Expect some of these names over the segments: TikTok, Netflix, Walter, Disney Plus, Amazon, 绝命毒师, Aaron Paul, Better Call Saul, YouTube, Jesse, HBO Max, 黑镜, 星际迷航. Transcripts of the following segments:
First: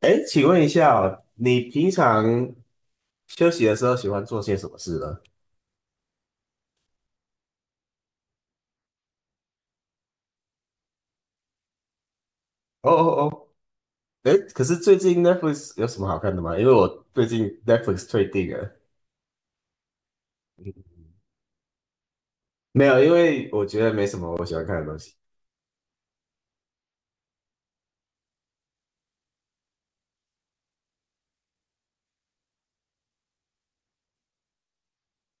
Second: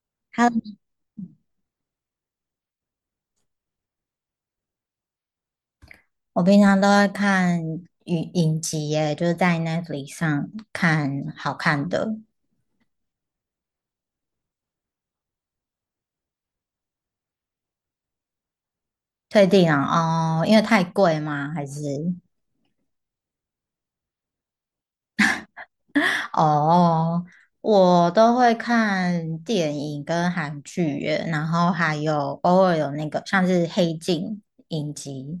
哎，请问一 h 下哦你平常休息的时候喜欢做些什么事呢？我平常都会看影集耶，就是在 Netflix 上看好看的。哦哦哦，哎，可是最近 Netflix 有什么好看的吗？因为我最近 Netflix 退订了。退订啊，哦，因为嗯 太 贵吗？还是没有，因为我觉得没什么我喜欢看的东西。哦，我都会看电影跟韩剧耶，然后还有偶尔有那个像是《黑镜》影集，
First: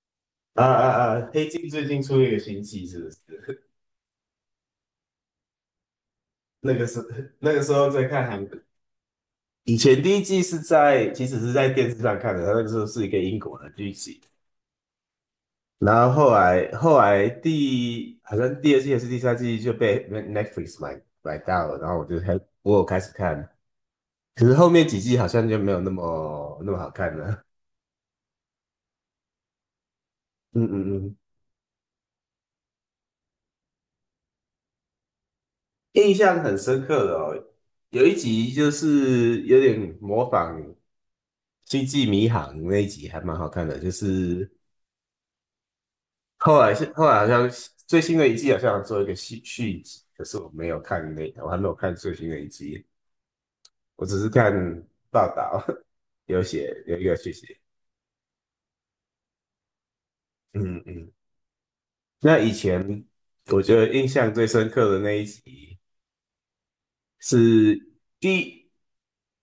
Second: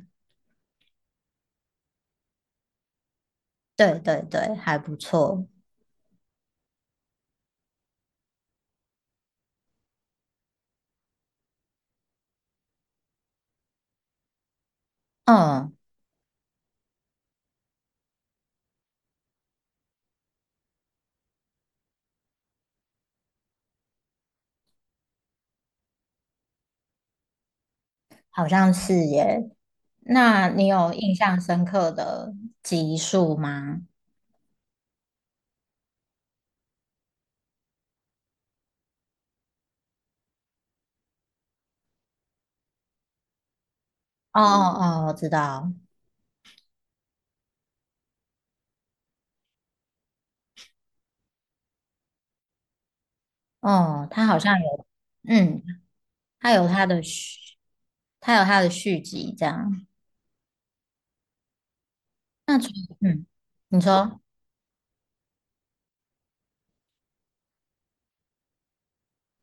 啊啊啊！黑镜最近出一个新季，是不是？对对对，还不错。那个是那个时候在看韩国，以前第一季其实是在电视上看的，它那个时候是一个英国的剧集，嗯，然后后来好像第二季还是第三季就被 Netflix 买到了，然后我有开始看，可是后面几季好像就没有那么好看了。好像是耶。那嗯你有嗯印嗯，象深刻的集数吗？印象很深刻的哦，有一集就是有点模仿《星际迷航》那一集还蛮好看的，就哦是哦哦，我知道。后来好像最新的一季好像做一个续集，可是我没有看那，我还没有看最新的一集。我哦，只他是好看像有，报道 嗯，他有他有的一个去续，写，他有他的续集这样。嗯嗯。那以那除，前嗯，我觉你得印说，象最深刻的那一集是第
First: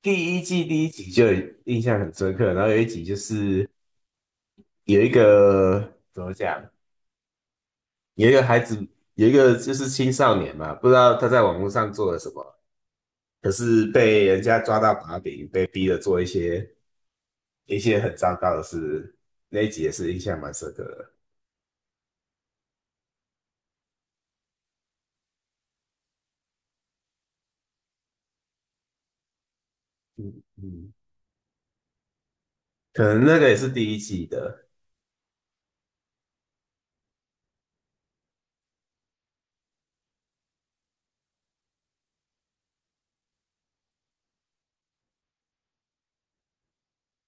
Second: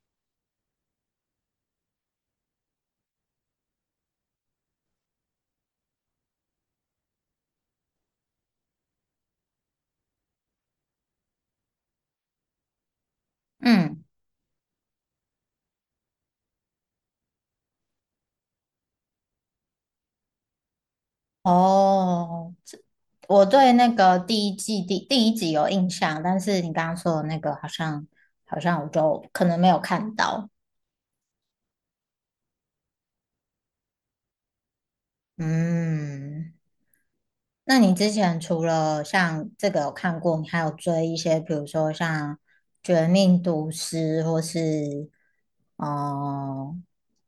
第一季第一集就印象很深刻，然后有一集就是有一个怎么讲，有一个孩子有一个就是青少年嘛，不知道他在网络上做了什么，可是嗯，被人家抓到把柄，被逼着做一些很糟糕的事，那一集也是印象蛮深刻的。哦，这我对那个第一季第一集有印象，但是你刚刚说的那个好像我就可能没有看到，嗯。可能那个也是第一季的，嗯。那你之前除了像这个有看过，你还有追一些，比如说像《绝命毒师》或是哦、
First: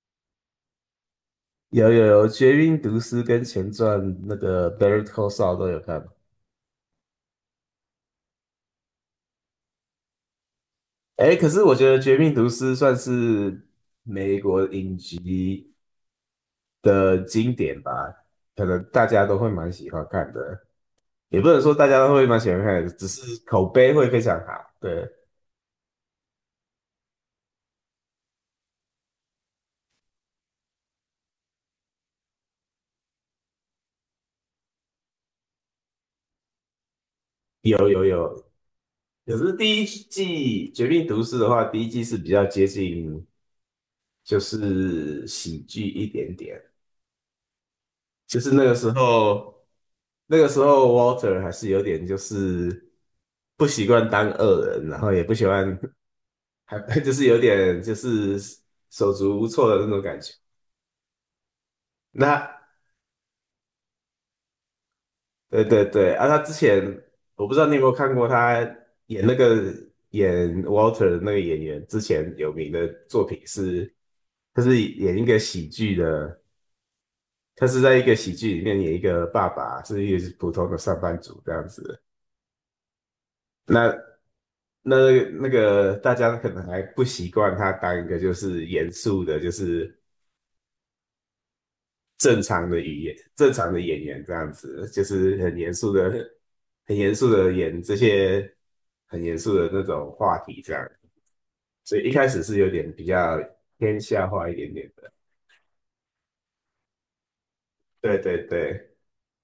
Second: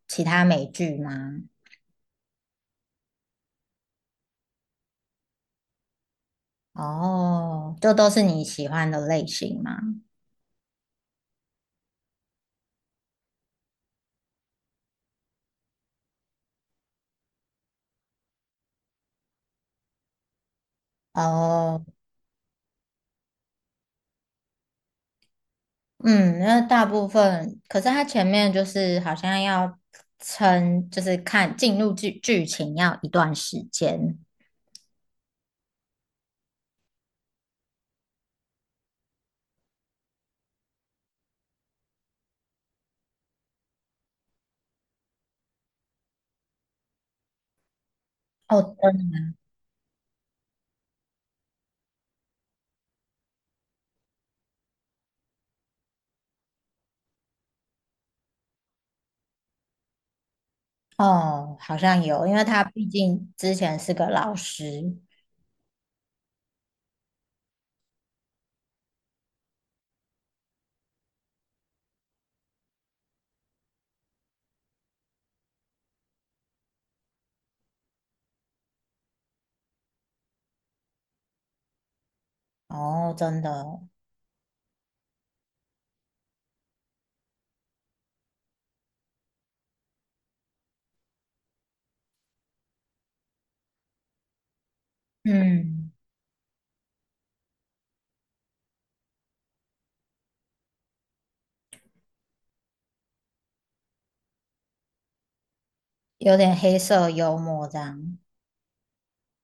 其他美剧吗？有有有，《绝命毒师》跟前传那个《Better Call s a u 都有看。哦，就都是你喜欢的类型吗？哎，可是我觉得《绝命毒师》算是美国影集的经典吧，可能大家都会蛮喜欢看的，也不能说哦，大家都会蛮喜欢看的只是口碑会非常好。对，嗯，那大部分，可是它前面就是好像要撑，就是看进入剧情要一段时间。可是第一季《绝命毒师》的话，第一季是比较接近就是喜剧一点点。就是那个哦，时真的候，那个时候 Walter 还是有点就是不习惯当恶人，然后也不喜欢，还 就是有点就是手足无措的那种感觉。哦，好像有，那因为他毕竟之前是个老师。对对对，啊，他之前我不知道你有没有看过他演那个演 Walter 的那个演员之前有名的作品是，他是演一个喜剧的，他是在一个喜剧里面演一个爸爸，是一个普通的上班族这样子。哦，真的哦，那那那个大家可能还不习惯他当一个就是严肃的，就是正常的语言、正常的演员这样子，就是很严嗯，肃的、很严肃的演这些很严肃的那种话题这样。所以一开始是有点比较偏笑话一点点的。有点黑色幽默这对样。对对，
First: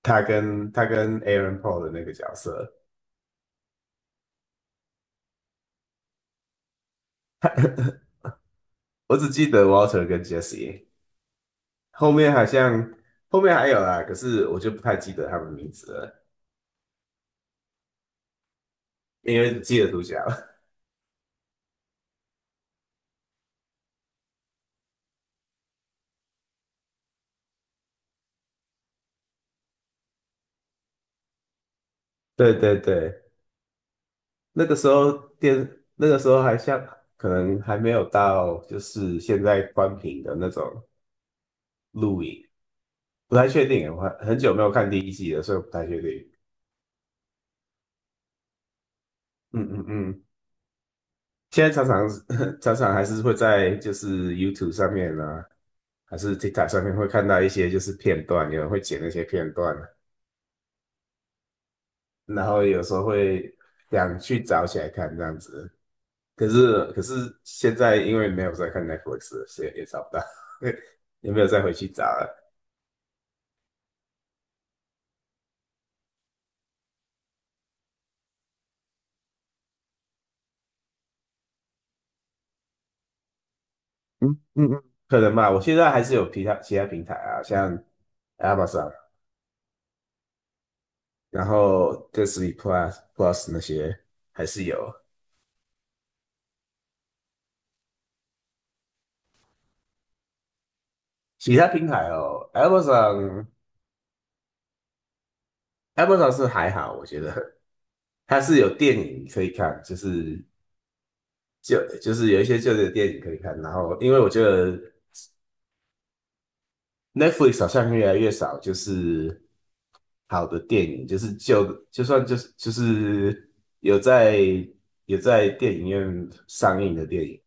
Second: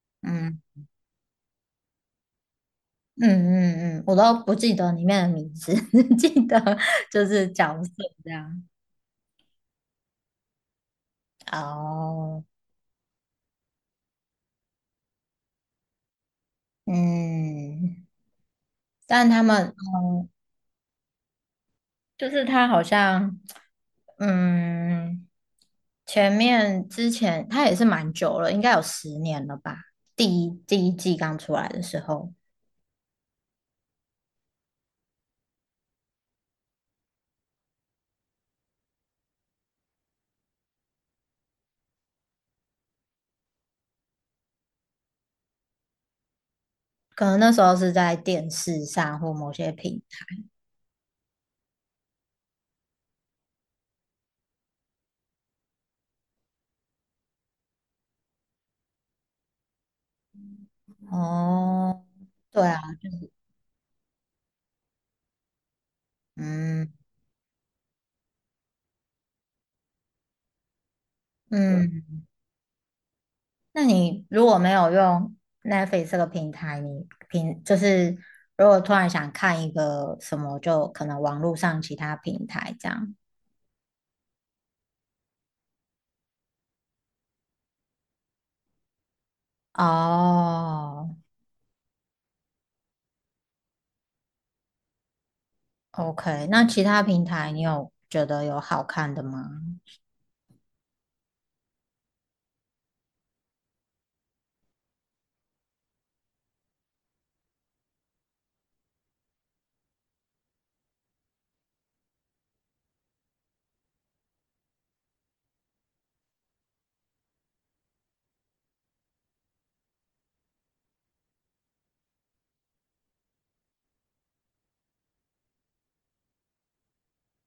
嗯他跟 Aaron Paul 的那个角色，嗯嗯嗯，我都不记得里面的名字，只记得就是角色这样。我只记得 Walter 跟 Jesse，后面哦，好像后面还有啦，可是我就不太记得他们名字了，嗯，但因他为只们，记得主角。嗯，就是他好像，嗯，前面之前他也是蛮久了，应该有十年了吧？第一季刚出来的时候，对对对，那个时候电，那个时候还像可能还没有到就是现在关屏的那种录影，不太确定，我还很久没有看第一季了，所以我不太确定。可能那时候是在电视上或某嗯些嗯平嗯，现在常常 常常还是会在就是 YouTube 上面啊，还是 TikTok 上面会看到一些就是片段，有人会剪那些片段，哦，然后对有啊，时候会想去找起来看这样子。可是嗯可是现在因为没有在看 Netflix 了所以也找不到，也没有再回去找嗯，了。那你如果没有用 Netflix 这个平台，你平就是如果突然想看一个什么，就可能网络上其他平台这样。嗯嗯嗯，可能吧，我现在还是有其他平台啊，像 Amazon，哦然后 Disney Plus 那些还是有，OK，那其他平台你有觉得有好看的吗？其他平台哦。Amazon 是还好，我觉得它是有电影可以看，就是有一些旧的电影可以看。然后因为我觉得 Netflix 好像越来越少，就是好的电影，就是就算有在电影院上映的电影，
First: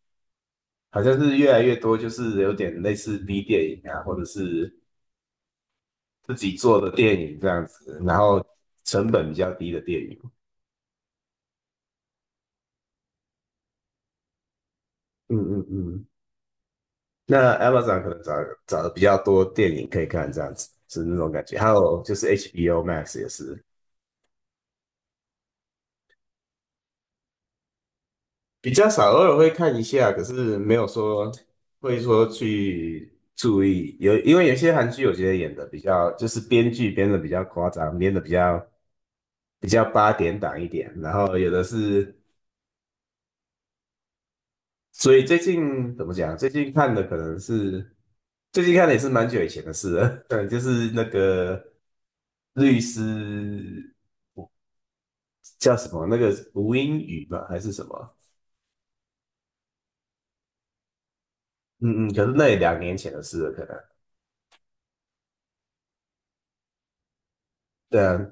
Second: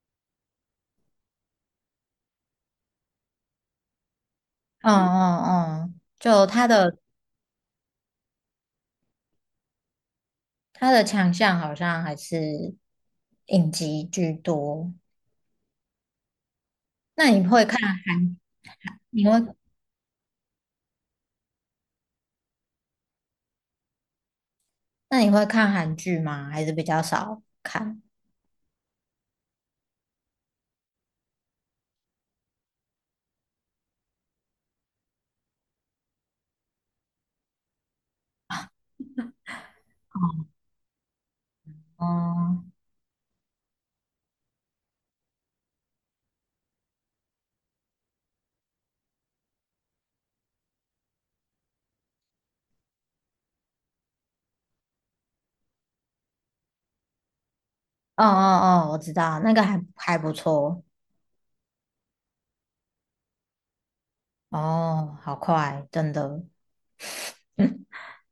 好像是越来越多，就是有点类似 B 电影啊，或者是嗯嗯嗯，自就己它做的的电影这样子，然后成本比较低的电影。它的强项好像还是影集居多。嗯嗯嗯，那你那 会看，Amazon 可能找的比较你会多电影可以看，这样子是那种感觉。还有就是 HBO Max 也是，那你会看韩剧吗？还是比较少看？比较少，偶尔会看一下，可是没有说会说去注意。有，因为有些韩剧我觉得演的比较，就是编剧编的比较夸张，编的比较八点档一点，然后有的是，哦，所以最近怎么讲？最近看的也是蛮久以前的事了，对，就是那个律师叫什么？那个吴英语吧，还是什么？哦哦哦，我知道，那个还不错。嗯嗯，可是那也2年前的事了，可能。哦，好快，真的。嗯对啊，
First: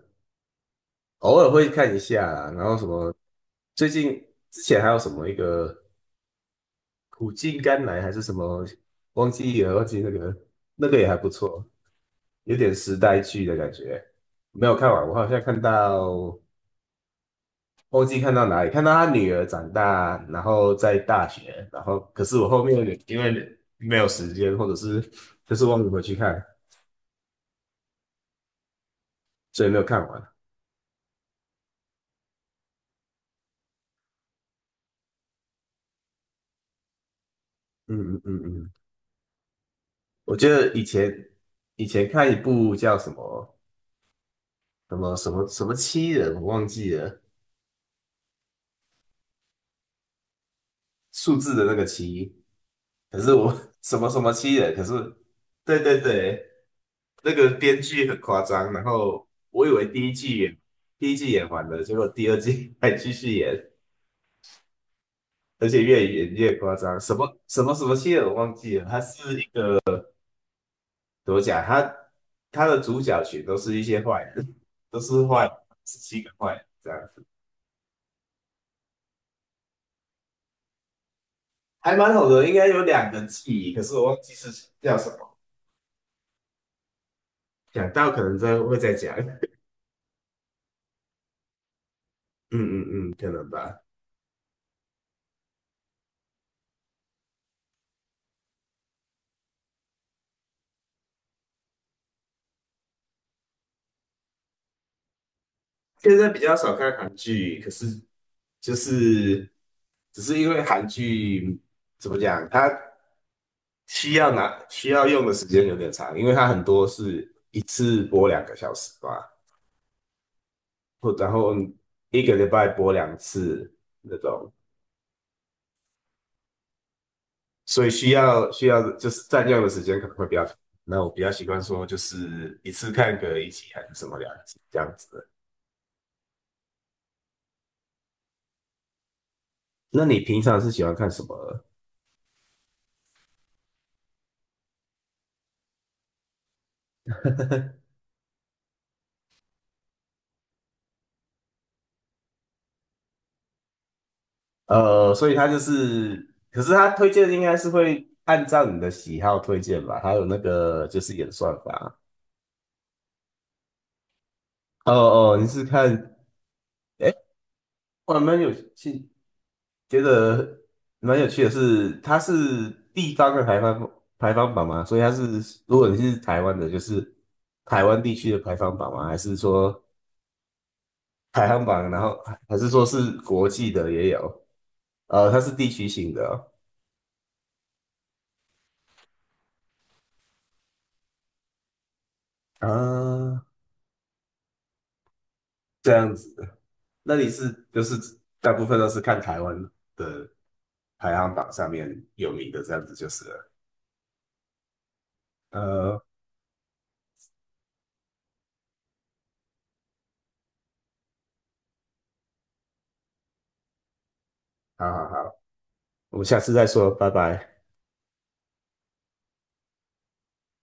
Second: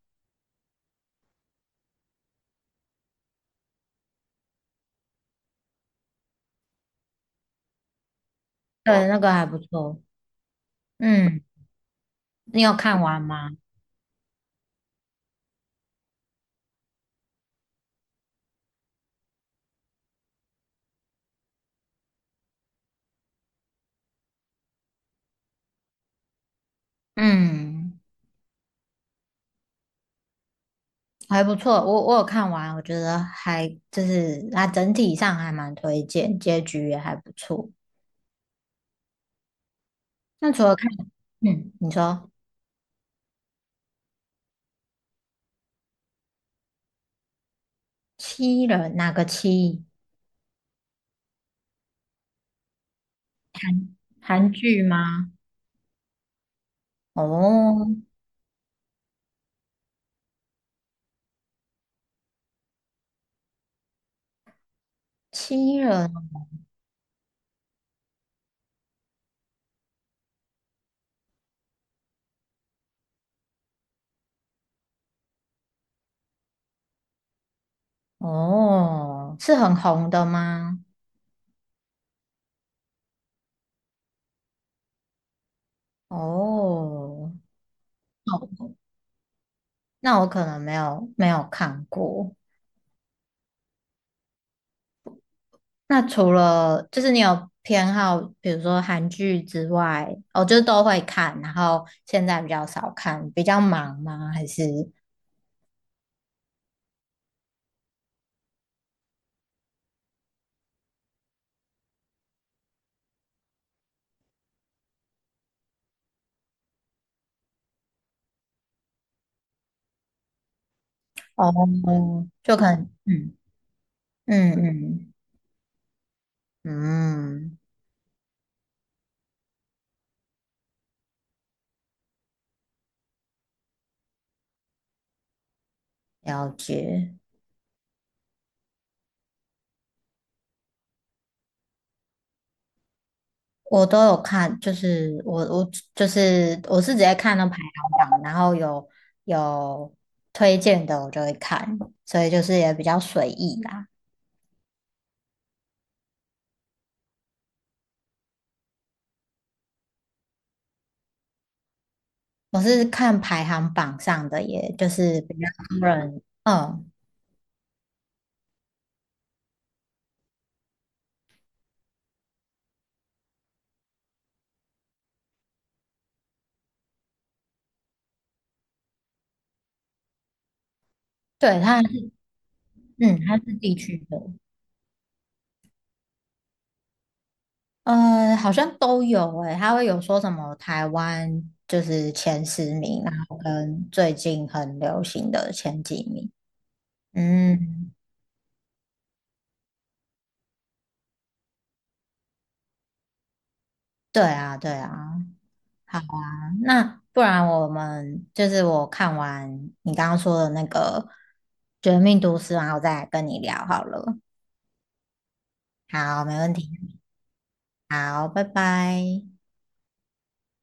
偶尔会看一下啦然后什么，最近之前还有什么一个苦尽甘来还是什么，对，那忘个还不记了，忘记错。那个也还不嗯，错，有你有点时看代完剧吗？的感觉。没有看完，我好像看到忘记看到哪里，看到他女儿长大，然后在大学，然后可是我后面因为没有时间，或者是就是忘记回去看，嗯，所以没有看完。还不错。我有看完，我觉得还就是它整体上还蛮推荐，结局也还不错。嗯嗯嗯嗯，我觉那除得了以看，前嗯，你说看一部叫什么什么七人，我忘记了七人哪个七？数字的那个七，可是我 什么什么韩七人，可剧是吗？对对对，那个编哦，剧很夸张，然后我以为第一季演完了，结果第二季 还继续演，而七且越人演越夸张，什么什么七人我忘记了，他是一个怎么讲，他的主角群都是一些坏人，都是坏人，是七个坏人这样子，哦，是很红的吗？还蛮好的，应该有两个记忆，可是我忘记是叫什么。哦，讲到可能再哦会再讲，嗯那我可能没有看过。嗯嗯，可能吧。那除了就是你有偏好，比如说韩剧之外，哦，就是都会看，然后现在比较少看，比较忙吗？还是现在比较少看韩剧，可是就是只是因为韩剧怎么讲，它需要用的时间有点长，因为它很多是一次播2个小时吧，或然后哦，一个礼就可拜能播两嗯次那种，嗯嗯嗯，所以需要就是占用的时间可能会比较长。那我比较习惯说就是一次看个一集还是什么两集这样子的。了解。那你平常是喜欢看什么？我都有看，就是我就是我是直接看那排行榜，然后有推荐的我就会看，所以就是也比较随意啦。所以他就是，可是他推荐应该是会按照你的喜好推荐吧，还有那个就是演算法。我是看排行榜上的，也就哦是比哦，你较是多看，人，嗯，哎，我还蛮有趣，觉得蛮有趣的是，它是地方的排放榜吗？所以它是，如果你是台湾的，就是台湾地区的排行榜吗？还是说排对，行榜，然后还是说是它国是际地的区也的，有？它是地区性的哦呃，好像都有诶、它会有说什么台湾就是前十名，然后啊，跟最近很流行的前这几样名，子。那你是就嗯，是大部分都是看台湾的排行榜上面有名的这样子就是了。对啊，对啊。好呃，啊，那不然我们就是我看完你刚刚说的那个《绝命毒师》，然后再来跟你聊好了。好好好，我好，们没下次问再说，题。拜拜。好，拜拜。